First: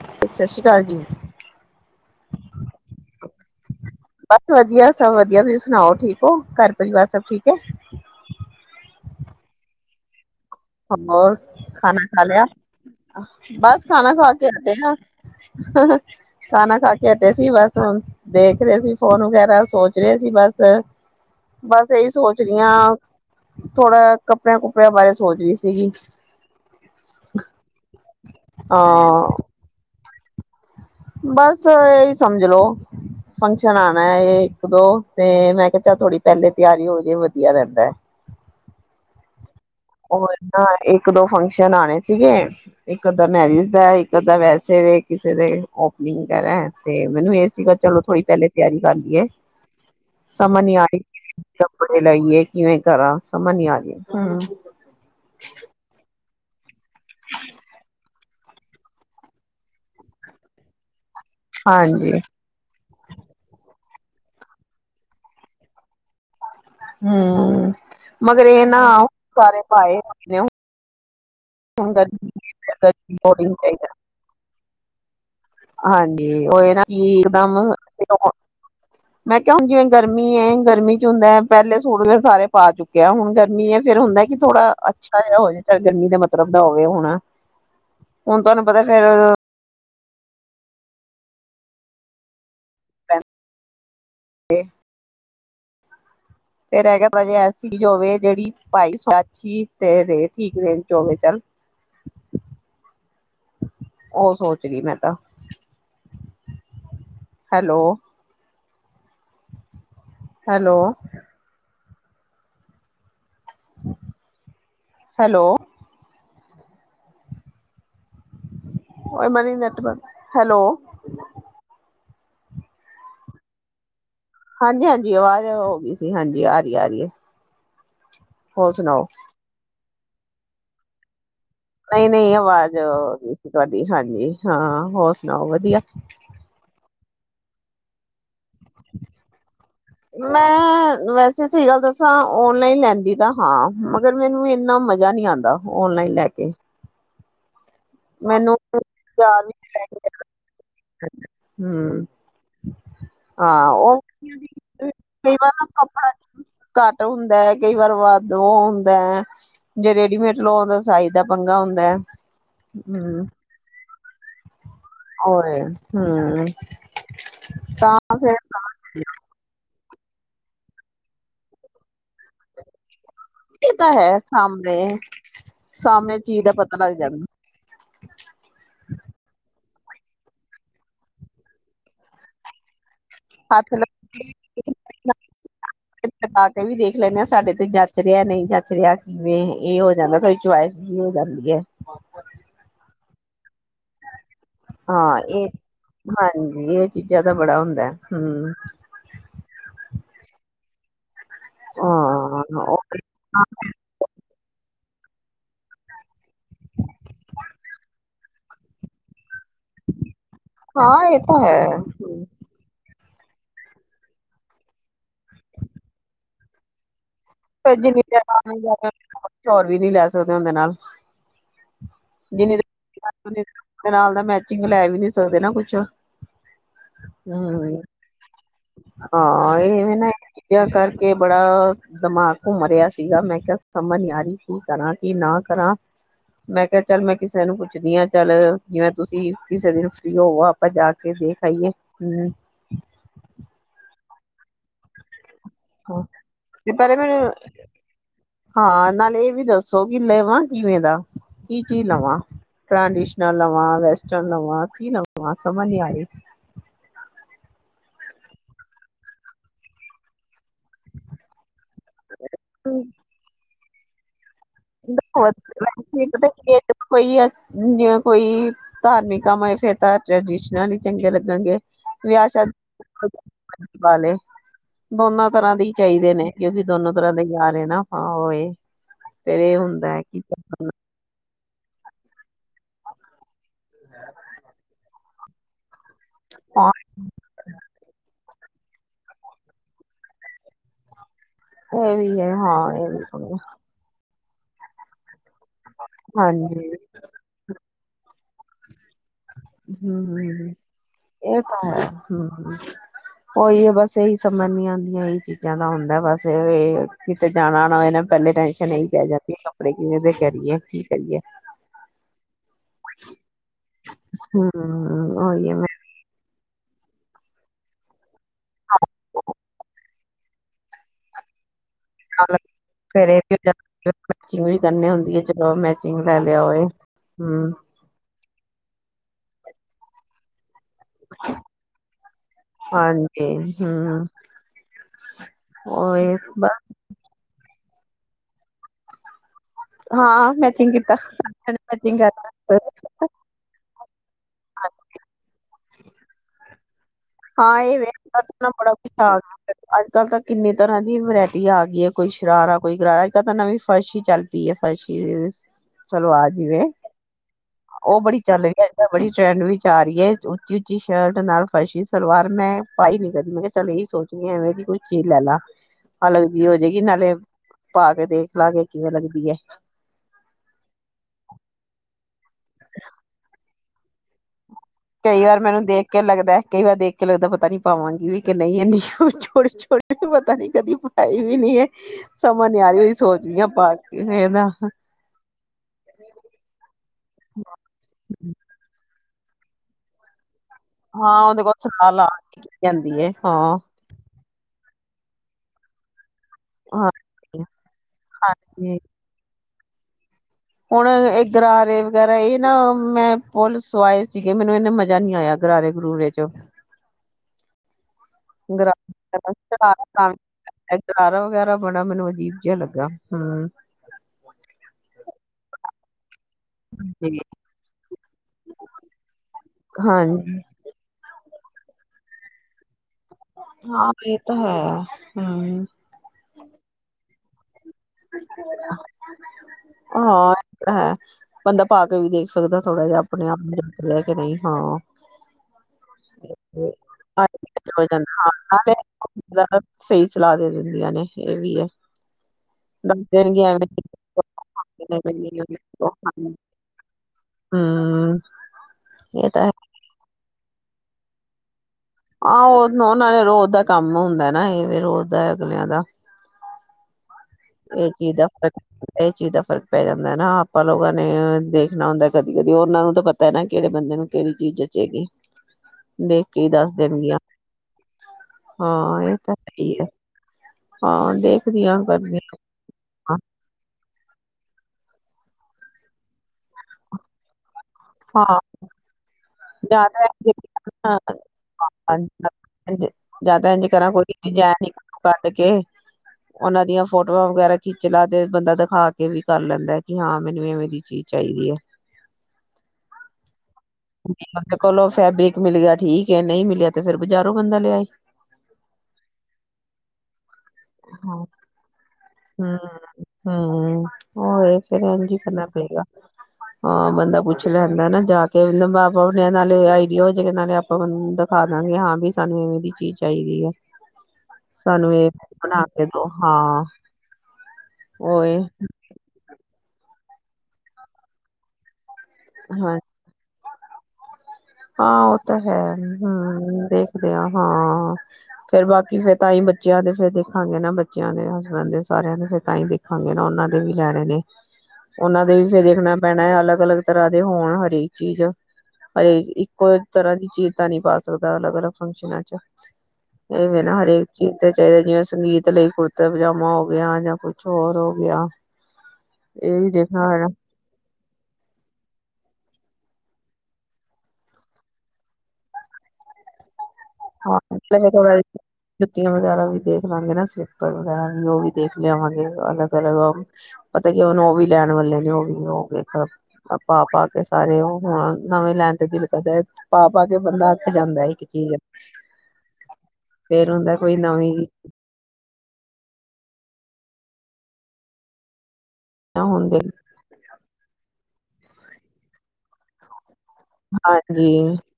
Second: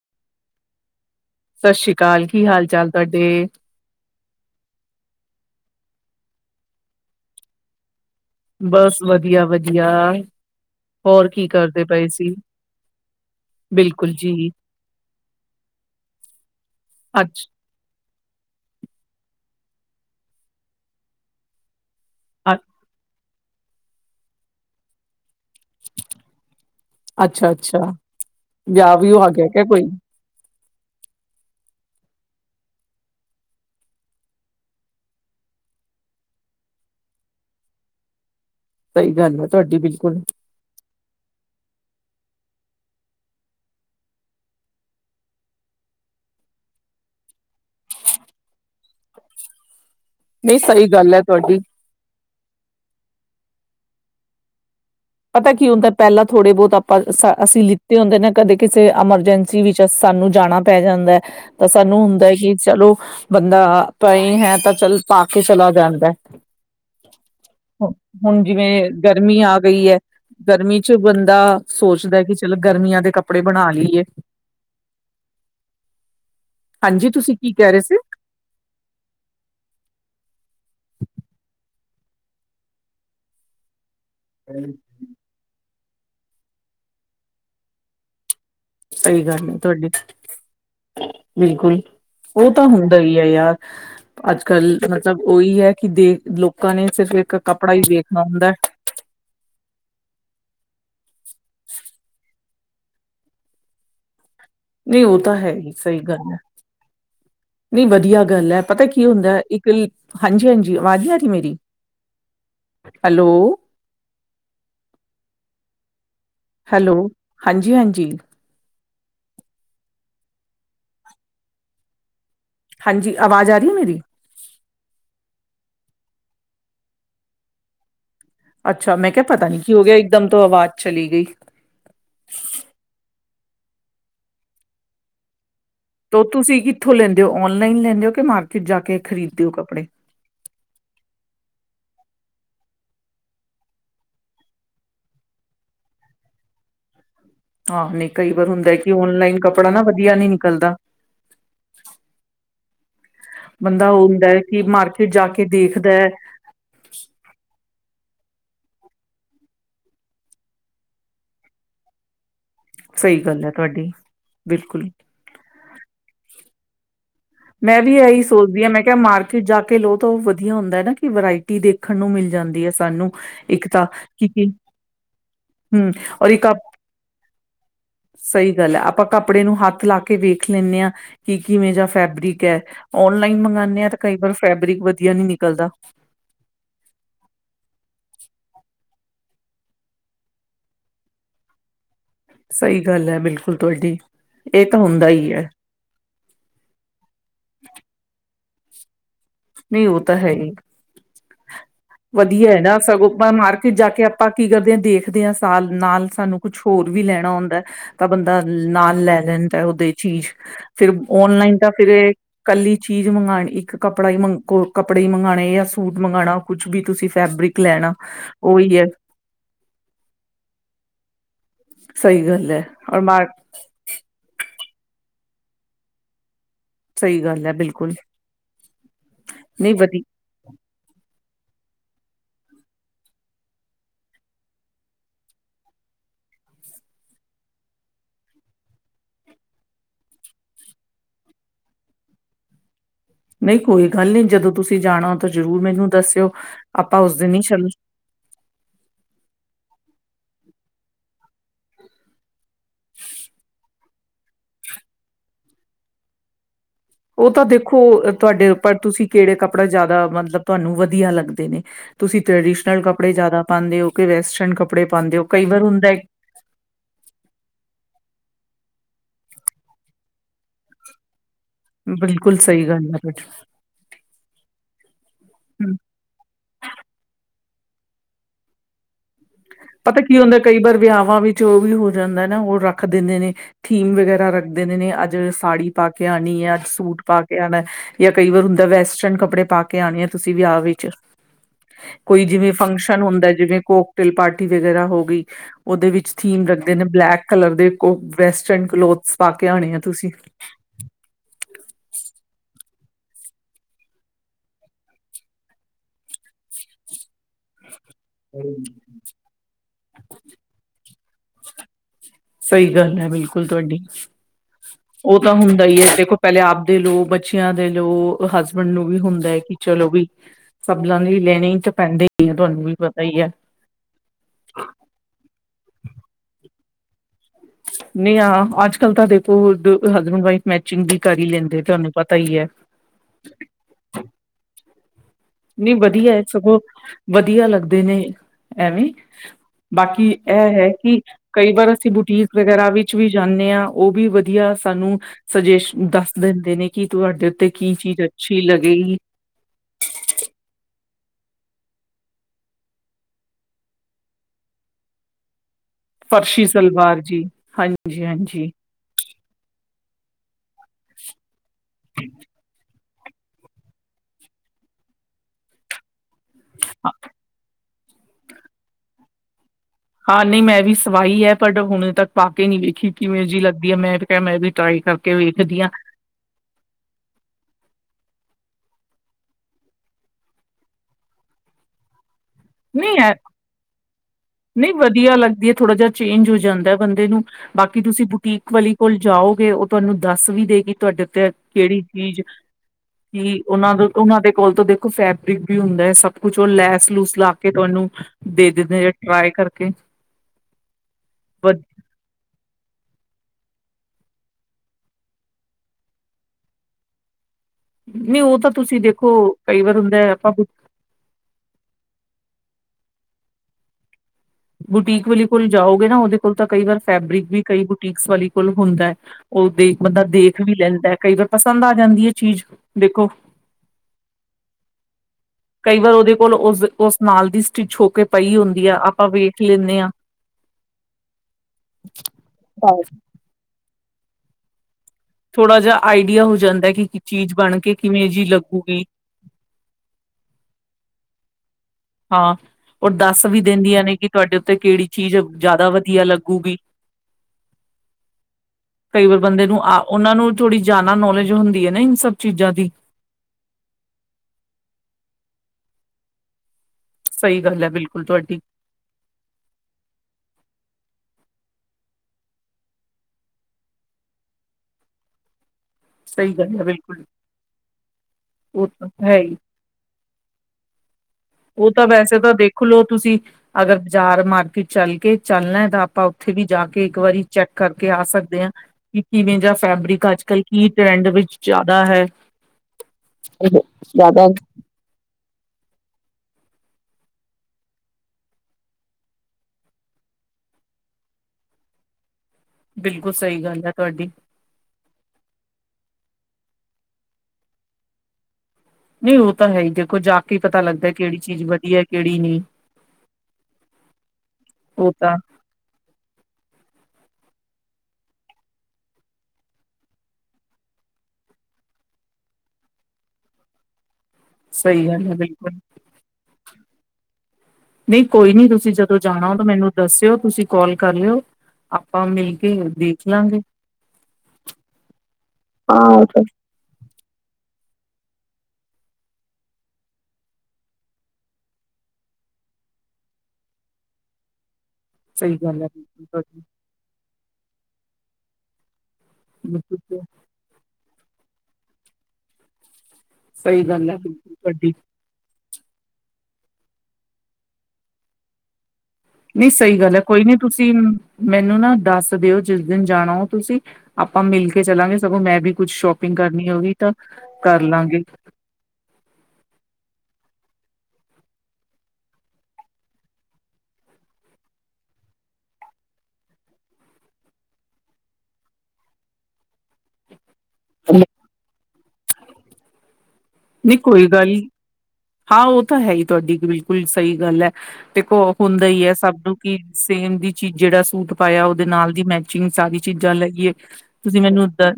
ਸਤਿ ਸ਼੍ਰੀ ਅਕਾਲ ਜੀ, ਸਤਿ ਸ੍ਰੀ ਅਕਾਲ ਕੀ ਹਾਲ-ਚਾਲ ਤੁਹਾਡੇ, ਬਸ ਵਧੀਆ ਸਬ ਵਧੀਆ ਤੁਸੀਂ ਸੁਣਾਓ ਠੀਕ ਹੋ ਘਰ ਪਰਿਵਾਰ ਸਬ ਠੀਕ ਹੈ। ਬਸ ਵਧੀਆ ਵਧੀਆ, ਹੋਰ ਕੀ ਕਰਦੇ ਖਾਣਾ ਪਏ ਖਾ ਸੀ ਲਿਆ, ਬਸ ਖਾਣਾ ਬਿਲਕੁਲ ਖਾ ਕੇ ਜੀ ਹਟਿਆ ਖਾਣਾ ਖਾ ਕੇ ਹਟੇ ਅੱਜ ਸੀ ਬਸ ਹੁਣ ਦੇਖ ਰਹੇ ਸੀ ਫੋਨ ਵਗੈਰਾ ਸੋਚ ਰਹੇ ਸੀ ਬਸ-ਬਸ, ਸਹੀ ਸੋਚ ਰਹੀ ਹਾਂ। ਥੋੜਾ ਕੱਪੜਿਆਂ ਕੁੱਪੜਿਆਂ ਬਾਰੇ। ਹੋਜੀ ਅੱਛਾ ਅੱਛਾ ਵਿਆਹ ਵੀ ਉਹ ਹਾਂ ਆ ਗਿਆ ਕ ਕੋਈ ਬਸ ਇਹਹੀ ਸਮਝ ਲੋੋ ਫੰਕਸ਼ਨ ਆਉਣਾ ਇਹ ਇੱਕ ਦੋ ਤੇ ਮੈਂ ਕਿਹਾ ਚੱਲ ਥੋੜੀ ਪਹਿਲੇ ਤਿਆਰੀ ਹੋ ਜਾੇ ਵਧੀਆ ਰਹਿੰਦਾ ਹੈ ਸਹੀ ਗੱਲ ਹੈ ਤੁਹਾਡੀ ਬਿਲਕੁਲ ਹੋਰ ਨਾ ਇੱਕ ਦੋ ਫੰਕਸ਼ਨ ਆਣੇ ਸੀਗੇ ਇੱਕ ਅੱਧਾ ਮੈਰਿਜ ਦਾ ਇੱਕ ਅੱਧਾ ਵੈਸੇ ਵ ਕਿਸੇ ਦੇ ਓਪਨਿੰਗ ਵਗੈਰਾ ਤੇ ਮੈਨੂੰ ਇਹ ਸੀਗਾ ਚਲੋ ਥੋੜੀ ਪਹਿਲੇ ਤਿਆਰੀ ਕਰ ਲਈਏ ਨਹੀਂ ਸਮਾਂ ਨੀ ਸਹੀ ਆਈ ਗੱਲ ਹੈ ਤੁਹਾਡੀ ਕੱਪੜੇ ਲਾਈਏ ਕਿਵੇਂ ਕਰਾਂ ਸਮਾਂ ਨੀ ਆਈ ਹਾਂ ਪਤਾ ਕੀ ਹੁੰਦਾ ਪਹਿਲਾਂ ਥੋੜ੍ਹੇ ਬਹੁਤ ਆਪ ਅਸੀਂ ਲਿੱਤੇ ਹੁੰਦੇ ਨੇ ਕਦੇ ਕਿਸੇ ਐਮਰਜੈਂਸੀ ਵਿੱਚ ਸਾਨੂੰ ਜਾਣਾ ਪੈ ਜਾਂਦਾ ਤਾਂ ਸਾਨੂੰ ਹਾਂਜੀ ਹੁੰਦਾ ਹੈ ਕਿ ਚਲੋ ਬੰਦਾ ਤਾਂ ਹੀ ਹੈ ਤਾਂ ਚੱਲ ਪਾ ਕੇ ਚਲਾ ਜਾਂਦਾ ਹਮ ਹੁ ਹੁਣ ਮਗਰ ਇਹ ਜਿਵੇਂ ਨਾ ਗਰਮੀ ਆ ਸਾਰੇ ਗਈ ਪਾਏ ਐ। ਨੇ ਹੁਣ ਗਰਮੀ ਚ ਬੰਦਾ ਦਾ ਗਰਮੀ ਸੋਚਦਾ ਕਿ ਚਲੋ ਗਰਮੀਆਂ ਦੇ ਗਰਮੀ ਕੱਪੜੇ ਅਕੋਰਡਿੰਗ ਬਣਾ ਚਾਹੀਦਾ ਲਈਏ ਹਾਂਜੀ ਉਹ ਇਹ ਨਾ ਹਾਂਜੀ ਕਿ ਤੁਸੀਂ ਕੀ ਕਹਿ ਰਹੇ ਸੀ ਇੱਕਦਮ ਮੈਂ ਕਿਹਾ ਹੁਣ ਜਿਵੇਂ ਗਰਮੀ ਹੈ ਗਰਮੀ ਚ ਹੁੰਦਾ ਪਹਿਲੇ ਸੂਟ ਮ ਸਾਰੇ ਪਾ ਚੁੱਕਿਆ ਹੁਣ ਗਰਮੀ ਹੈ ਫਿਰ ਹੁੰਦਾ ਥੋੜਾ ਅੱਛਾ ਜਿ ਹੋ ਜਾਵੇ ਚ ਗਰਮੀ ਦਾ ਮਤਲਬ ਤਾਂ ਹੋਵੇ ਹੁਣ ਹੁਣ ਤੁਹਾਨੂੰ ਪਤਾ ਫੇਰ ਸਹੀ ਗੱਲ ਹੈ ਤੁਹਾਡੀ ਬਿਲਕੁਲ ਉਹ ਤਾਂ ਹੁੰਦਾ ਹੀ ਹੈ ਯਾਰ ਅੱਜ ਕੱਲ ਮਤਲਬ ਉਹੀ ਹੈ ਕਿ ਦੇ ਲੋਕਾਂ ਨੇ ਫਿਰ ਇਹ ਕਿਹਾ ਸਿਰਫ ਭਾ ਜੇ ਇੱਕ ਕੱਪੜਾ ਹੀ ਐਸੀ ਹੋਵੇ ਵੇਖਣਾ ਜਿਹੜੀ ਹੁੰਦਾ ਭਾਈ ਸਆਛੀ ਤੇ ਰਹੇ ਠੀਕ ਰਹੇ ਜੋਵੇ ਚੱਲ ਉਹ ਸੋਚ ਰਹੀ ਮੈਂ ਨਹੀਂ ਉਹ ਤਾਂ ਹੈ ਹੀ ਸਹੀ ਗੱਲ ਹੈ ਹੈਲੋ ਨਹੀਂ ਵਧੀਆ ਗੱਲ ਹੈ ਪਤਾ ਕੀ ਹੁੰਦਾ ਇੱਕ ਹਾਂਜੀ ਹਾਂਜੀ ਹੈਲੋ ਆਵਾਜ਼ ਆ ਰ ਮੇਰੀ ਹੈਲੋ ਹੈਲੋ ਹੈਲੋ ਹਾਂਜੀ ਹਾਂਜੀ ਓ ਮਨੀ ਨੈਟਵਕ ਹੈਲੋ ਹਾਂਜੀ ਆਵਾਜ਼ ਆ ਰਹੀ ਹੈ ਮੇਰੀ ਹਾਂਜੀ ਹਾਂਜੀ ਆਵਾਜ਼ ਹੋ ਗਈ ਸੀ ਹਾਂਜੀ ਆ ਰਹੀ ਆ ਰਹੀਏ ਅੱਛਾ ਮੈਂ ਕਿਹਾ ਪਤਾ ਨੀ ਕੀ ਹੋ ਗਿਆ ਇੱਕ ਦਮ ਤੋਂ ਆਵਾਜ਼ ਚਲੀ ਗਈ ਨਹੀਂ ਨਹੀਂ ਆਵਾਜ਼ ਗਈ ਸੀ ਤੁਹਾਡੀ ਹਾਂਜੀ ਹਾਂ ਹੋਰ ਸੁਣਾਓ ਵਧੀਆ ਤੋਂ ਤੁਸੀਂ ਇੱਥੋਂ ਲੈਂਦੇ ਹੋ ਔਨਲਾਈਨ ਲੈਂਦੇ ਹੋ ਕਿ ਮਾਰਕੀਟ ਜਾ ਕੇ ਖਰੀਦ ਦੇ ਓ ਕੱਪੜੇ ਮੈਂ ਵੈਸੇ ਸਹੀ ਗੱਲ ਦੱਸਾਂ ਓਨਲਾਈਨ ਲੈਂਦੀ ਤਾਂ ਹਾਂ ਮਗਰ ਮੈਨੂੰ ਇਨਾ ਮਜ਼ਾ ਨਹੀਂ ਆਉਂਦਾ ਓਨਲਾਈਨ ਲੈ ਕੇ ਆਹੋ ਨਹੀਂ ਕਈ ਵਾਰ ਮੈਨੂੰ ਹੁੰਦਾ ਕਿ ਔਨਲਾਈਨ ਬਾਜ਼ਾਰ ਕੱਪੜਾ ਵਿੱਚ ਨਾ ਲੈ ਵਧੀਆ ਕੇ ਨੀ ਨਿਕਲਦਾ ਹਮ ਹਾਂ ਬੰਦਾ ਉਹ ਹੁੰਦਾ ਹੈ ਕਿ ਮਾਰਕੀਟ ਜਾ ਕਈ ਕੇ ਵਾਰ ਦੇਖਦਾ ਹੈ ਕੱਪੜਾ ਘੱਟ ਹੁੰਦਾ ਕਈ ਵਾਰ ਵੱਧ ਉਹ ਹੁੰਦਾ ਹੈ ਜੇ ਰੇਡੀਮੇਡ ਲੋ ਹੁੰਦਾ ਏ ਸਾਈਜ਼ ਦਾ ਪੰਗਾ ਹੁੰਦਾ ਸਹੀ ਹਮ ਗੱਲ ਹੈ ਤੁਹਾਡੀ ਬਿਲਕੁਲ ਹਮ ਮੈਂ ਵੀ ਤਾਂ ਇਹੀ ਫਿਰ ਸੋਚਦੀ ਹਾਂ ਮੈਂ ਕਿਹਾ ਮਾਰਕੀਟ ਜਾ ਕੇ ਲੋ ਤੋਂ ਵਧੀਆ ਹੁੰਦਾ ਹੈ ਨਾ ਕਿ ਵਰਾਇਟੀ ਦੇਖਣ ਨੂੰ ਮਿਲ ਜਾਂਦੀ ਹੈ ਸਾਨੂੰ ਇੱਕ ਇਹ ਤਾਂ ਹੈ ਕਿ ਸਾਹਮਣੇ ਹਮ ਸਾਹਮਣੇ ਔਰ ਚੀਜ਼ ਇੱਕ ਦਾ ਪਤਾ ਲੱਗ ਜਾਂਦਾ ਸਹੀ ਗੱਲ ਹੈ ਆਪਾਂ ਕੱਪੜੇ ਨੂੰ ਹੱਥ ਲਾ ਕੇ ਵੇਖ ਲੈਂਦੇ ਹਾਂ ਕਿ ਕਿਵੇਂ ਜਾਂ ਫੈਬਰਿਕ ਹੈ ਓਨਲਾਈਨ ਹੱਥ ਮੰਗਾਂਨੇ ਆ ਤੇ ਲੱ ਕਈ ਵਾਰ ਫੈਬਰਿਕ ਵਧੀਆ ਨੀ ਨਿਕਲਦਾ ਲਗਾ ਕੇ ਵੀ ਦੇਖ ਲੈਂਦੇ ਹਾਂ ਸਾਡੇ ਤੇ ਜੱਚ ਰਿਹਾ ਨਹੀਂ ਜਾਂਚ ਰਿਹਾ ਕਿਵੇਂ ਇਹ ਹੋ ਜਾਂਦਾ ਡੀ ਚੁਆਇਸ ਜ ਹੋ ਜਾਂਦੀ ਹੈ ਸਹੀ ਗੱਲ ਹੈ ਬਿਲਕੁਲ ਤੁਹਾਡੀ ਇਹ ਤਾਂ ਹੁੰਦਾ ਹਾਂ ਹੀ ਹੈ ਇਹ ਹਾਂਜੀ ਇਹ ਚੀਜ਼ਾਂ ਦਾ ਬੜਾ ਹੁੰਦਾ ਹਮ ਨਹੀਂ ਉਹ ਤਾਂ ਹੈ ਨਹੀਂ ਵਧੀਆ ਹੈ ਹਾਂ ਨਾ ਸਗੋਂ ਆਪਾਂ ਮਾਰਕੀਟ ਜਾ ਕੇ ਆਪਾਂ ਕੀ ਕਰਦੇ ਹਾਂ ਦੇਖ ਸਾਲ ਨਾਲ ਸਾਨੂੰ ਕੁਛ ਹੋਰ ਵੀ ਲੈਣਾ ਹੁੰਦਾ ਤਾਂ ਬੰਦਾ ਨਾਲ ਲੈ ਲੈਣ ਉਹਦੇ ਚੀਜ਼ ਫੇਿਰ ਹਾਂ ਇਹ ਓਨਲਾਈਨ ਹੈ ਤਾਂ ਫੇਿਰ ਹਮ, ਇਕੱਲੀ ਚੀਜ਼ ਮੰਗਵਾਉਣੀ ਇੱਕ ਕੱਪੜਾ ਹੀ ਮੰਗ ਕੋ ਕੱਪੜੇ ਹੀ ਮੰਗਾਉਣੇ ਜਾਂ ਸੂਟ ਮੰਗਵਾਉਣਾ ਕੁੱਝ ਵੀ ਤੁਸੀਂ ਫੈਬਰਿਕ ਰ ਵੀ ਲੈਣਾ ਉਹੀ ਹੈ ਨੀ ਲੈ ਸਕਦੇ ਓਦੇ ਨਾਲ ਸਹੀ ਗੱਲ ਜਿੰਨੀ ਹੈ ਔਰ ਮਾਰ ਦੇਰ ਮੈ ਚਿੰਗ ਲੈ ਵੀ ਨੀ ਸਕਦੇ ਨਾ ਕੁਛ ਹਮ ਸਹੀ ਗੱਲ ਹੈ ਹ ਬਿਲਕੁਲ ਨਹੀਂ ਇਹ ਵਧੀ ਮਨ ਕਰਕੇ ਬੜਾ ਦਿਮਾਗ ਘੁੰਮ ਰਿਹਾ ਸੀਗਾ ਮੈਂ ਕਿਹਾ ਸਮਝ ਨਹੀਂ ਆ ਰਹੀ ਕੀ ਕਰਾਂ ਕੀ ਨਾ ਕਰਾਂ ਮੈਂ ਕਿਹਾ ਚੱਲ ਮੈਂ ਕਿਸੇ ਨੂੰ ਪੁੱਛਦੀ ਹਾਂ ਚੱਲ ਜਿਵੇਂ ਤੁਸੀਂ ਕਿਸੇ ਦਿਨ ਫਰੀ ਹੋਵੋ ਆਪਾਂ ਜਾ ਕੇ ਦੇਖ ਆਈਏ ਹਮ ਨਹੀਂ ਕੋਈ ਗੱਲ ਨਹੀਂ ਜਦੋਂ ਤੁਸੀਂ ਜਾਣਾ ਤਾਂ ਜਰੂਰ ਮੈਨੂੰ ਹਾਂ ਦੱਸਿਓ ਤੇ ਪਹਿਲੇ ਆਪਾਂ ਉਸ ਮੈਨੂੰ ਦਿਨ ਹੀ ਚੱਲ ਹਾਂ ਨਾਲ ਇਹ ਵੀ ਦੱਸੋ ਕਿ ਲਵਾਂ ਕਿਵੇਂ ਦਾ ਕੀ ਚੀ ਲਵਾਂ ਟਰਡੀਸ਼ਨਲ ਲਵਾਂ ਵੈਸਟਰਨ ਲਵਾਂ ਕੀ ਲਵਾਂ ਸਮਝ ਨੀ ਆਈ ਉਹ ਤਾਂ ਦੇਖੋ ਤੁਹਾਡੇ ਉਪਰ ਤੁਸੀਂ ਕਿਹੜੇ ਕੱਪੜਾ ਜਿਆਦਾ ਮਤਲਬ ਤੁਹਾਨੂੰ ਵਧੀਆ ਲੱਗਦੇ ਨੇ ਤੁਸੀਂ ਟ੍ਰਡੀਸ਼ਨਲ ਕੱਪੜੇ ਜ਼ਿਆਦਾ ਪਾਉਂਦੇ ਉਹ ਵੈਸਟ ੋੈ ਪਤਾ ਕੋਈਿਵੇ ਕੋਈ ਧਾਰਮਿਕ ਕੰਮਾਂ ਫਰ ਤਾਂ ਟਰਡੀਨਾਂ ਹੀ ਚੰਗੇ ਲ ਣਗੇ ਵਿਆਹ ਬਿਲਕੁਲ ਸ਼ਾਦ ਸਹੀ ਗੱਲ ਹੈ ਤੁਹਾਡੀ ਪਾ ਲੇ ਦੋਨਾਂ ਤਰ੍ਹਾਂ ਦੇ ਹਮ ਚਾਹੀਦੇ ਨੇ ਕਿਉਂਕਿ ਦੋਨੋ ਤਰ੍ਹਾਂ ਦੇ ਯ ਰ ਨਾ ਆਪਾਂ ਉਹ ਇਹ ਹੁੰਦਾ ਪਤਾ ਹੈ ਕੀ ਕਿ ਹੁੰਦਾ ਕਈ ਵਾਰ ਵਿਆਹਵਾਂ ਵਿੱਚ ਜੋ ਵੀ ਹੋ ਜਾਂਦਾ ਉਹ ਰੱਖ ਦਿੰਦੇ ਨੇ ਥੀਮ ਵਗੈਰਾ ਰੱਖ ਦਿੰਦੇ ਨੇ ਅੱਜ ਸਾੜੀ ਪਾ ਕੇ ਆਉਣੀ ਹੈ ਅੱਜ ਹਾਂ ਸੂਟ ਪਾ ਕੇ ਆਉਣਾ ਜਾਂ ਕਈ ਵਾਰ ਹੁੰਦਾ ਵੈਸਟਰਨ ਕੱਪੜੇ ਪਾ ਕੇ ਆਣੇ ਆ ਤੁਸੀਂ ਵਿਆਹ ਵਿੱਚ ਇਹ ਵੀ ਕੋਈ ਹੈ ਜਿਵੇਂ ਹਾਂ ਇਹ ਫੰਕਸ਼ਨ ਵੀ ਹੁੰਦਾ ਸੁਣਿਆ ਜਿਵੇਂ ਕੋ ਤਿਲ ਪਾਰਟੀ ਵਗੈਰਾ ਹੋ ਗਈ ਉਹਦੇ ਵਿੱਚ ਥੀਮ ਹਾਂਜੀ ਰੱਖਦੇ ਨੇ ਬਲੈਕ ਕਲਰ ਦੇ ਵੈਸਟਰਨ ਕਲੋਥ ਹਮ ਹ ਇਹ ਤਾਂ ਹਮ ਹ ਉਹੀ ਹੈ ਬਸ ਇਹੀ ਸਮਝ ਨੀ ਆਉਂਦੀਆਂ ਇਹੀ ਚੀਜ਼ਾਂ ਦਾ ਹੁੰਦਾ ਬਸ ਇਹ ਕਿਤੇ ਜਾਣਾਣਾ ਇਹ ਨਾ ਪਹਿਲੇ ਟੈਸ਼ਨ ਨਹੀਂ ਪੈ ਜਾਂਦੀ ਕੱਪੜੇ ਕਿਵੇਂ ਦੇ ਕਰੀਏ ਕਰਏ ਸਹੀ ਗੱਲ ਹੈ ਬਿਲਕੁਲ ਤੁਹਾਡੀ ਹਮ ਉਹ ਤਾਂ ਉਹੀ ਹੁੰਦਾ ਮੇਰੇ ਹੀ ਹੈ ਦੇਖੋ ਪਹਿਲੇ ਆਪਦੇ ਲੋ ਬੱਚਿਆਂ ਦੇ ਲੋ ਉਹ ਹਸਬੈਂਡ ਨੂੰ ਵੀ ਹੁੰਦਾ ਹੈ ਕਿ ਚਲੋ ਵੀ ਸਬਲਾਂ ਦੀ ਲੈਣੇ ਤਾਂ ਪੈਂਦੇ ਹੀ ਆ ਤੁਹਾਨੂੰ ਵੀ ਫ ਪਤਾ ਹੀ ਹੈ ਮੈਚਿੰਗ ਵੀ ਕਰਨੀ ਹੁੰਦੀ ਹੈ ਚਲੋ ਮੈਚਿੰਗ ਲੈ ਲਿਆਏ ਹਮ ਨਹੀਂ ਹਾਂ ਅੱਜ ਕੱਲ ਤਾਂ ਦੇਖੋ ਹਸਬੈਂਡ ਵਾਈਫ ਮੈਚਿੰਗ ਵੀ ਕਰੀ ਲੈਂਦੇ ਤੁਹਾਨੂੰ ਪਤਾ ਹੀ ਹੈ ਹਾਂਜੀ ਹਮ ਨਹੀਂੀ ਵਧੀਆ ਉਹ ਹੈ ਸਗੋਂ ਬਸ ਵਧੀਆ ਲੱਗਦਾ ਦੇਨ ਐਵੇਂ ਬਾਕੀ ਹਾਂ ਇਹ ਹੈ ਮੈਚਿੰਗ ਕੀਤਾ ਕਿ ਕਈ ਵਾਰ ਅਸੀਂ ਮੈਚਿੰਗ ਬੁਟੀਕ ਕਰ ਵਗੈਰਾ ਵਿਚ ਵੀ ਜਾਂਦੇ ਹਾਂ ਉਹ ਵੀ ਵਧੀਆ ਸਾਨੂੰ ਸਜੈ ਦੱਸ ਦਿੰਦੇ ਨੇ ਕਿ ਤੁਹਾਡੇ ਉੱਤੇ ਹਾਂ ਕੀ ਇਹ ਵੇ ਚੀਜ਼ ਅੱਛੀ ਤਾਂ ਬੜਾ ਕੁਛ ਲਗੇਗੀ ਆ ਗਿਆ ਅੱਜ ਕੱਲ੍ਹ ਤਾਂ ਕਿੰਨੀ ਤਰ੍ਹਾਂ ਦੀ ਵਰਾਇਟੀ ਆ ਗਈ ਹੈ ਕੋਈ ਸ਼ਰਾਰਾ ਕੋਈ ਗਰਾਰਾ ਇੱਕ ਤਾਂ ਨਵੀ ਫਰਸ਼ੀ ਹੀ ਚੱਲ ਪ ਪ ਐ ਫਸ਼ ਚਲੋ ਆ ਫਰਸ਼ੀ ਜਾਵੇ ਸਲਵਾਰ ਜੀ ਉਹ ਹਾਂਜੀ ਬੜੀ ਚੱਲ ਹਾਂਜੀ ਰਹੀ ਬੜੀ ਟਰੈਂਡ ਵੀ ਜਾ ਰਹੀਂ ਏ ਉੱਚ ੱਚੀ ਸ਼ਰਟ ਨਾਲ ਫਰਾਸ਼ੀ ਸਲਵਾਰ ਮੈਂ ਪਾਈ ਨੀ ਕਦੀ ਮੈਂ ਕਿਹਾ ਚੱਲ ਇਹੀ ਸੋਚਣੀ ਐਵੇਂ ਵੀ ਕੋਈ ਚੀਜ਼ ਲੈ ਲਾ ਅਲਗ ਜਿਹੀ ਹੋ ਜਾਏਗੀ ਨਾਲੇ ਪਾ ਕੇ ਦੇਖ ਲਾਗੇ ਕਿਵੇਂ ਲੱਗਦਾ ਏ ਹਾਂ ਨਹੀਂ ਮੈਂ ਵੀ ਸਵਾਈ ਹੈ ਬਟ ਹੁਣ ਤੱਕ ਪਾ ਕੇ ਨੀੇ ਵੇਖੀ ਖ ਕਿਵੇਂ ਜੀ ਲੱ ਦੀ ਮੈਂ ਤੇ ਕਿਹਾ ਮੈਂ ਵੀ ਟਰਾਈ ਕਰਕੇ ਕਈ ਵਾਰ ਵੇਖਦੀ ਮੈਨੂੰ ਹਾਂ ਦੇਖ ਕੇ ਲੱਗਦਾ ਕਈ ਵਾਰ ਦੇਖ ਕੇ ਲੱਗਦਾ ਪਤਾ ਨੀ ਪਾਵਾਂਗੀ ਵੀ ਨਹੀਂ ਆਦੀ ਉਹ ਛੋਟੀ ਛੋਟੀ ਪਤਾ ਨੀ ਕਦੀ ਪਾਈ ਵੀ ਨੀ ਹੈ ਸਮਝ ਨੀ ਆ ਰਹੀ ਉਹੀ ਨਹੀਂ ਹੈ ਸੋਚ ਰਹੀ ਹਾਂ ਪਾ ਕੇ ਇਹਦਾ ਨਹੀਂ ਵਧੀਆ ਲੱਗਦੀ ਹੈ ਥੋੜ੍ਹਾ ਜਿਹਾ ਚੇਂਜ ਹੋ ਜਾਂਦਾ ਬੰਦੇ ਨੂੰ ਬਾਕੀ ਤੁਸੀਂ ਬੁਟੀਕ ਵਾਲੀ ਕੋਲ ਜਾਓਗੇ ਉਹ ਤੁਹਾਨੂੰ ਦੱਸ ਵੀ ਦੇ ਕਿ ਤੁਹਾਡੇ ਹਾਂ ਉੱਤੇ ਉਹਦੇ ਕੋਲ ਕਿਹੜੀ ਸਲਾਹ ਲਾ ਚੀਜ਼ ਕੇ ਕਹਿੰਦੀ ਹੈ ਕੀ ਹਾਂ ਉਹਨਾਂ ਉਹਨਾਂ ਦੇ ਕੋਲ ਤੋਂ ਦੇਖੋ ਫੈਬਰਿਕ ਵੀ ਹੁੰਦਾ ਹੈ ਸਭ ਕੁਛ ਉਹ ਲੈਸ ਲੂਸ ਲਾ ਹਾਂਜੀ ਤੁਹਾਨੂੰ ਦੇ ਹਾਂਜੀ ਦਿੰਦੇ ਟਰਾਈ ਕਰ ਓਕੇ ਹੁਣ ਇਹ ਗਰਾਰੇ ਵਗੈਰਾ ਇਹ ਨਾ ਮੈਂ ਪੁਲ ਸਵਾਏ ਸੀਗੇ ਮੈਨੂੰ ਇਨੇ ਮਜ਼ਾ ਨਹੀਂ ਆਇਆ ਗਰਾਰੇ ਗਰੂੇ ਚ ਨਹੀਂ ਉਹ ਤਾਂ ਾਰਾ ਤੁਸੀਂ ਦੇਖੋ ਕਈ ਵਾਰ ਹੁੰਦਾ ਹੈ ਆਪਾਂ ਵਗੈਰਾ ਬਣ ਮੈਨੂੰ ਅਜੀਬ ਅਜੀਬ ਜਿਹਾ ਲੱਗਾ ਹਮ ਬੁਟੀਕ ਵਾਲੀ ਕੋਲ ਜਾਓਗੇ ਨਾ ਉਹਦੇ ਕੋਲ ਤਾਂ ਕਈ ਵਾਰ ਫੈਬਰਿਕ ਵੀ ਕਈ ਬੁਟੀਕਸ ਵਾਲੀ ਕੋਲ ਹੁੰਦਾ ਹੈ ਉਹ ਦੇਖ ਬੰਦਾ ਹਾਂਜੀ ਦੇਖ ਵੀ ਲੈਂਦਾ ਕਈ ਵਾਰ ਪਸੰਦ ਆ ਜਾਂਦੀ ਹੈ ਚੀਜ਼ ਦੇਖੋ ਹਾਂ ਇਹ ਤਾਂ ਹੈ ਹਮ ਕਈ ਵਾਰ ਉਹਦੇ ਕੋਲ ਉਸ ਉਸ ਨਾਲ ਦੀ ਛ ਹੋ ਕੇ ਪਈ ਹੁੰਦੀ ਆ ਵੇਖ ਲੈਂਦੇ ਹਾਂ ਤਾਂ ਹੈ ਬੰਦਾ ਪਾ ਕੇ ਵੀ ਦੇਖ ਸਕਦਾ ਥੋੜਾ ਜੇਹਾ ਆਪਣੇ ਆਪ ਨੂੰ ਲੈ ਕੇ ਰਹੀਂ ਹਾਂ ਥੋੜਾ ਜਿਹਾ ਆਈਡੀਆ ਹੋ ਜਾਂਦਾ [unintelligible] ਕਿ ਚੀਜ਼ ਬਣ ਕੇ ਕਿਵੇਂ ਜੀ ਲੱਗੂਗੀ ਨਾਲੇ ਸਹੀ ਸਲਾਹ ਦੇ ਦਿੰਦੀਆਂ ਨੇ ਏਹ ਏ ਵੀ ਐ। ਹਾਂ। ਔਰ ਦੱਸ ਵੀ ਦਿੰਦੀਆਂ ਨੇ ਕਿ ਤੁਵਾਡੇ ਉੱਤੇ ਕੇੜੀ ਕੀਤੀ, ਐਵੇਂ ਚੀਜ਼ ਨਹੀਂ ਹੋਈ। ਜੈਦਾ ਵਧੀਆ ਹਾਂ, ਲੱਗੂਗੀ, ਹਮ ਕਈ ਵਾਰ ਇਹ ਤਾਂ ਬੰਦੇ ਹੈ ਨੂੰ ਆ ਔਨਾਂ ਨੂੰ ਥੋੜੀ ਜਾਣਾ ਨੌਲੇਜ ਹੁੰ ਆਹੋ ਨੋਨਾਏ ਰੋਜ਼ ਦਾ ਕੰਮ ਹੁੰਦਾ ਏਨਾ, ਏਵੇ ਰੋਜ਼ ਦਾ ਅਗਲਿਆਂ ਦਾ‌। ਸਹੀ ਗੱਲ ਹੈ ਏ ਬਿਲਕੁਲ ਕਿਦਾ ਤੁਹਾਡੀ ਫਰਕ ਏਹ ਚੀਜ਼ ਦਾ ਫ਼ਰਕ ਪੈ ਜਾਂਦੈ ਨਾ, ਅਪਾਂ ਲੋਗਾ ਨੇ ਦੇਖਣਾ ਹੁੰਦੈ ਕਦੀ ਕਦੀ ਔਨਾਂ ਨੂੰ ਤਾਂ ਪਤਾ ਏਨਾ ਕੇੜੇ ਬੰਦੇ ਨੂੰ ਕੇੜੀ ਚੀਜ਼ ਜਚੇਗੀ। ਦੇਖ ਸਹੀ ਕੇ ਈ ਗੱਲ ਹੈ ਦੱਸ ਬਿਲਕੁਲ ਦੇਣਗੀਆਂ, ਉਹ ਹਾਂ ਏਹ ਹੈ ਤਾਂ ਹੀ ਹੈਹੀ ਐ। ਹਾਂ, ਦੇਖ ਰੀਆਂ ਕਰਦੀ ਖੁਲੋ ਤੁਸੀਂ ਅਗਰ ਬਜ਼ਾਰ ਮਾਰਕੀਟ ਚੱਲ ਕੇ ਚੱਲਣਾ ਹੈ ਤਾਂ ਅਪਾਂ ਉੱਥੇ ਵੀ ਜਾ ਕੇ ਇੱਕ ਵਾਰੀ ਚੈੱਕ ਕਰਕੇ ਆ ਸਕਦੇ ਆਂ ਕਿ ਕਿਵੇਂ ਜਾਂ ਜੈਦਾ ਫੈਬਰਿਕ ਅੱਜ ਕੱਲ੍ਹ ਕੀ ਟਰੈਂਡ [unintelligible] ਵਿੱਚ ਜ਼ਿਆਦਾ ਹੈ ਜਾਤਾਂ ਇੰਝ ਕਰਾਂ ਕੋਈ ਜ਼ਿਆਦਾ [unintelligible] ਨ ਕਢ ਕੇ। ਓਨਾਂ ਦੀਆਂ ਫੋਟੋਆਂ ਵਗੈਰਾ ਖਿੱਚ ਲਾ ਤੇ ਬੰਦਾ ਦਿਖਾ ਕੇ ਵੀ ਕਰ ਲੈਂਦੈ ਕਿ ਹਾਂ ਮੈਨੂੰ ਇਵੇਂ ਦੀ ਚੀਜ਼ ਚਾਈਦੀ ਐ। ਬਿਲਕੁਲ ਸਹੀ ਗੱਲ ਹੈ। ਤੁਹਾਡੀ ਔਦੇ ਕੋਲੋਂ ਫੈਬਰਿਕ ਮਿਲ ਗਿਆ। ਠੀਕ ਹੈ ਨਹੀਂ ਮਿਲਿਆ ਤੇ ਫੇਰ ਬਜ਼ਾਰੋਂ ਬੰਦਾ ਲਿਆਏ। ਨਹੀਂ ਓਹ ਤਾਂ ਹੈ ਹੀ ਦੇਖੋ ਜਾ ਕੇ ਈ ਪਤਾ ਲੱਗਦੈ ਕੇੜੀ ਚੀਜ਼ ਵਧੀਐ ਹੂੰ ਹੂੰ ਔਏ ਫੇਰ ਉਹ ਤਾਂ ਐੰਜੀ ਕਰਨਾ ਪਏਗਾ, ਹਾਂ ਬੰਦਾ ਪੁੱਛ ਲੈਂਦਾ ਨਾ ਜਾ ਕੇ ਨਵਾ ਫੋਨ ਐ, ਨਾਲੇ ਆਈਡੀਆ ਹੋਜੇਗਾ, ਨਾਲੇ ਆਪਾਂ ਔਨਾਨ ਦਿਖਾ ਦਾਂਗੇ, ਹਾਂ ਬਈ ਸਾਨੂੰ ਏਵੇਂ ਦੀ ਚੀਜ਼ ਚਾਈਦੀ ਐ। ਸਹੀ ਸਾਨੂੰ ਗੱਲ ਏਹ ਹੈ ਬਣਾ ਕੇ ਦੋ ਹਾਂ। ਨਈ ਕੋਈ ਉਹਏ ਨੀ ਤੁਸੀਂ ਜਦੋਂ ਜਾਣਾ ਤ ਮੈਨੂੰ ਦੱਸਿਓ ਤੁਸੀਂ ਕਾਲ ਕਰ ਲਿਓ, ਆਪ ਅਪਾਂ ਮਿਲ ਕੇ ਈ ਹਾਂ ਦੇਖ ਲਾਂਗੇ। ਹਾਂ, ਔ ਤਾਂ ਹੈ ਆਹੋ ਤੇ ਹੂੰ ਦੇਖਦੇ ਆਂ ਹਾਂ। ਹਾਂ, ਫੇਰ ਬਾਕੀ ਫੇਰ ਤਾਂਈ ਬੱਚਿਆਂ ਦੇ ਫੇਰ ਦੇਖਾਂਗੇ ਨਾ ਬੱਚਿਆਂ ਦੇ, ਸਾਰਿਆਂ ਦੇ ਫੇਰ ਤਾਂਈ ਦੇਖਾਂਗੇ ਨਾ ਔਨਾਂ ਦੇ ਵੀ ਲੈਣੇ ਨੇ। ਔਨਾਂ ਦੇ ਸਹੀ ਵੀ ਫੇਰ ਗੱਲ ਹੈ ਦੇਖਣਾ ਬਿਲਕੁਲ ਪੈਣੈ, ਤੁਹਾਡੀ ਅਲੱਗ ਅਲੱਗ ਤਰ੍ਹਾਂ ਦੇ ਹੋਣ ਹਰੀਕ ਚੀਜ਼ ਆ, ਅਰੇ ਕੋਈ ਏਕ ਬਿਲਕੁਲ ਤਰ੍ਹਾਂ ਦੀ ਚੀਜ਼ ਤਾਂ ਨੀ ਪਾ ਸਕਦੇ ਅਲਗ ਅਲਗ ਫੰਕਸ਼ਨਾਂ ਚ ਏਹ ਵੀ ਸਹੀ ਨਾ ਗੱਲ ਹੈ ਹਰੇਕ ਚੀਜ਼ ਬਿਲਕੁਲ ਤੇ ਤੁਹਾਡੀ ਚਾਹੀਦ ਜਿਵੇਂ ਸੰਗੀਤ ਲਈ ਕੁੜਤਾ ਪਜਾਮਾ ਹੋਗ ਗਿਆ ਜਾਂ ਕੁਛ ਹੋਰ ਹੋ ਗਿਆ ਨਹੀਂ ਇਹ ਵੀ ਸਹੀ ਗੱਲ ਹੈ ਕੋਈ ਦੇਖਣਾ ਨੀ ਤੁਸੀਂ ਮੈਨੂੰ ਨਾ ਦੱਸ ਦਿਓ ਜਿਸ ਦਿਨ ਜਾਣਾ ਹੋ ਤੁਸੀਂ ਆਪਾਂ ਮਿਲ ਕੇ ਚੱਲਾਂਗੇ ਸਗੋਂ ਮੈਂ ਵੀ ਕੁੱਛ ਸ਼ੋਪਿੰਗ ਕਰਨੀ ਹੋਗੀ ਤਾਂ ਕਰ ਲਾਂਗੇ ਹਾਂ ਜੁੱਤੀਆਂ ਵਗੈਰਾ ਵੀ ਦੇਖ ਲਵਾਂਗੇ ਨਾ ਸਲੀਪਰ ਵਗੈਰਾ ਵੀ ਉਹ ਵੀ ਦੇਖ ਲਿਆਵਾਂਗੇ ਅਲੱਗ ਅਲੱਗ ਪਤਾ ਕੀ ਹੁਣ ਉਹ ਵੀ ਲੈਣ ਵਾਲੇ ਨੇ ਉਹ ਵੀ ਹੋਗੇ ਪਾ ਪਾ ਕੇ ਸਾਰੇ ਉਹ ਹੁਣ ਨਵੇਂ ਲੈਣ ਤੇ ਦਿਲ ਕਰਦਾ ਪਾ ਪਾ ਆ ਕੇ ਬੰਦਾ ਅੱਕ ਜਾਂਦਾ ਇੱਕ ਚੀਜ਼ [inaudible] ਫੇਰ ਹੁੰਦਾ ਨਹੀਂ ਕੋਈ ਗੱਲ ਨਵੀਂ ਹਾਂ ਉਹ ਤਾਂ ਹੈ ਹੀ ਤੁਹਾਡੀ ਬਿਲਕੁਲ ਸਹੀ ਗੱਲ ਹੈ ਦੇਖੋ ਹੁਣ ਲਿਆ ਹੀ ਹੈ ਸਭ ਨੂੰ ਕਿ ਹੁੰਦੇ ਸੇਮ ਦੀ ਚੀਜ਼ ਜਿਹੜਾ ਸੂਟ ਪਾਇਆ ਉਹਦੇ ਨਾਲ ਦੀ ਮੈਚਿੰਗ ਸਾਰੀ ਚੀਜ਼ਾਂ ਲਈ ਤੁਸੀਂ ਹਾਂਜੀ ਮੈਨੂੰ ਦਾਂ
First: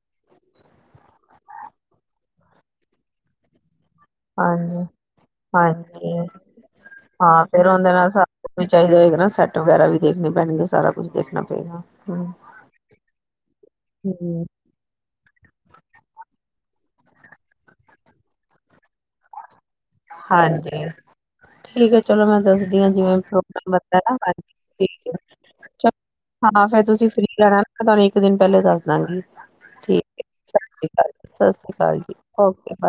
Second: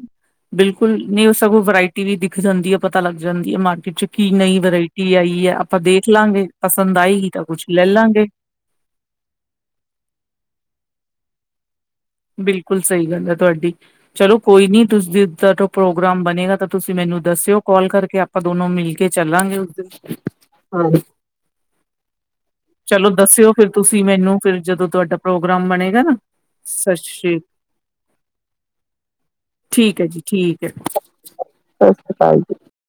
ਬਿਲਕੁਲ ਨਹੀਂ ਉਹ ਸਗੋ ਵਰਾਇਟੀ ਵੀ ਦਿਖ ਜਾਂਦੀ ਹੈ ਪਤਾ ਲੱਗ ਜਾਂਦੀ ਹੈ ਮਾਰ ਵਿੱਚ ਕੀ ਨਈ ਹਾਂਜੀ ਵਰਾਇਟੀ ਆਈ ਹੈ ਆਪਾਂ ਦੇਖ ਹਾਂਜੀ ਲਾਂਗੇ ਪਸੰਦ ਆਏਗੀ ਹਾਂ ਤਾਂ ਕੁਛ ਫੇਰ ਲੈ ਉਹਦੇ ਨਾਲ ਸ ਲਾਂਗੇ ਵੀ ਚਾਹੀਦਾ ਹੋਏ ਨਾ ਸੈੱਟ ਵਗੈਰਾ ਵੀ ਦੇਖਣੀ ਪੈਣਗੇ ਸਾਰਾ ਕੁਛ ਦੇਖਣਾ ਪਏਗਾ ਹਮ ਬਿਲਕੁਲ ਸਹੀ ਗੱਲ ਹੈ ਤੁਹਾਡੀ ਚਲੋ ਹਮ, ਕੋਈ ਨੀ ਤੁਸੀ ਜਦ ਪ੍ਰੋਗਰਾਮ ਬਣੇਗਾ ਤਾਂ ਤੁਸੀਂ ਮੈਨੂੰ ਦੱਸਿਓ ਕਾਲ ਕਰਕੇ ਆਪਾਂ ਦੋਨੋ ਮਿਲ ਕੇ ਚੱਲਾਂਗੇ ਦਿਨ ਹਾਂਜੀ ਹਾਂ ਠੀਕ ਹੈ ਚਲੋ ਮੈਂ ਦੱਸ ਜਿ ਚਲੋ ਹ ਦੱਸਿਓ ਫਿਰ ਤੁਸੀਂ ਮੈਨੂੰ ਫਿਰ ਜਦੋਂ ਤੁਹਾਡਾ ਪ੍ਰੋਗਰਾਮ ਬਣੇਗਾ ਨਾ ਹਾਂ ਸਤਿ ਤੁਸੀਂ ਫਰੀ ਸ਼੍ਰੀ ਰਹਿਣਾ ਮੈ ਤੁਹਾਨੂੰ ਇੱਕ ਦਿਨ ਪਹਿਲ ਦੱਸ ਦਾਂਗੀ ਹੈ ਜੀ ਠੀਕ ਹੈ। ਸਤ੍ਰੀ ਅ ਸਤਿ ਸ਼੍ਰੀ ਅਕਾਲ ਜੀ ਓਕੇ ਬਾਏ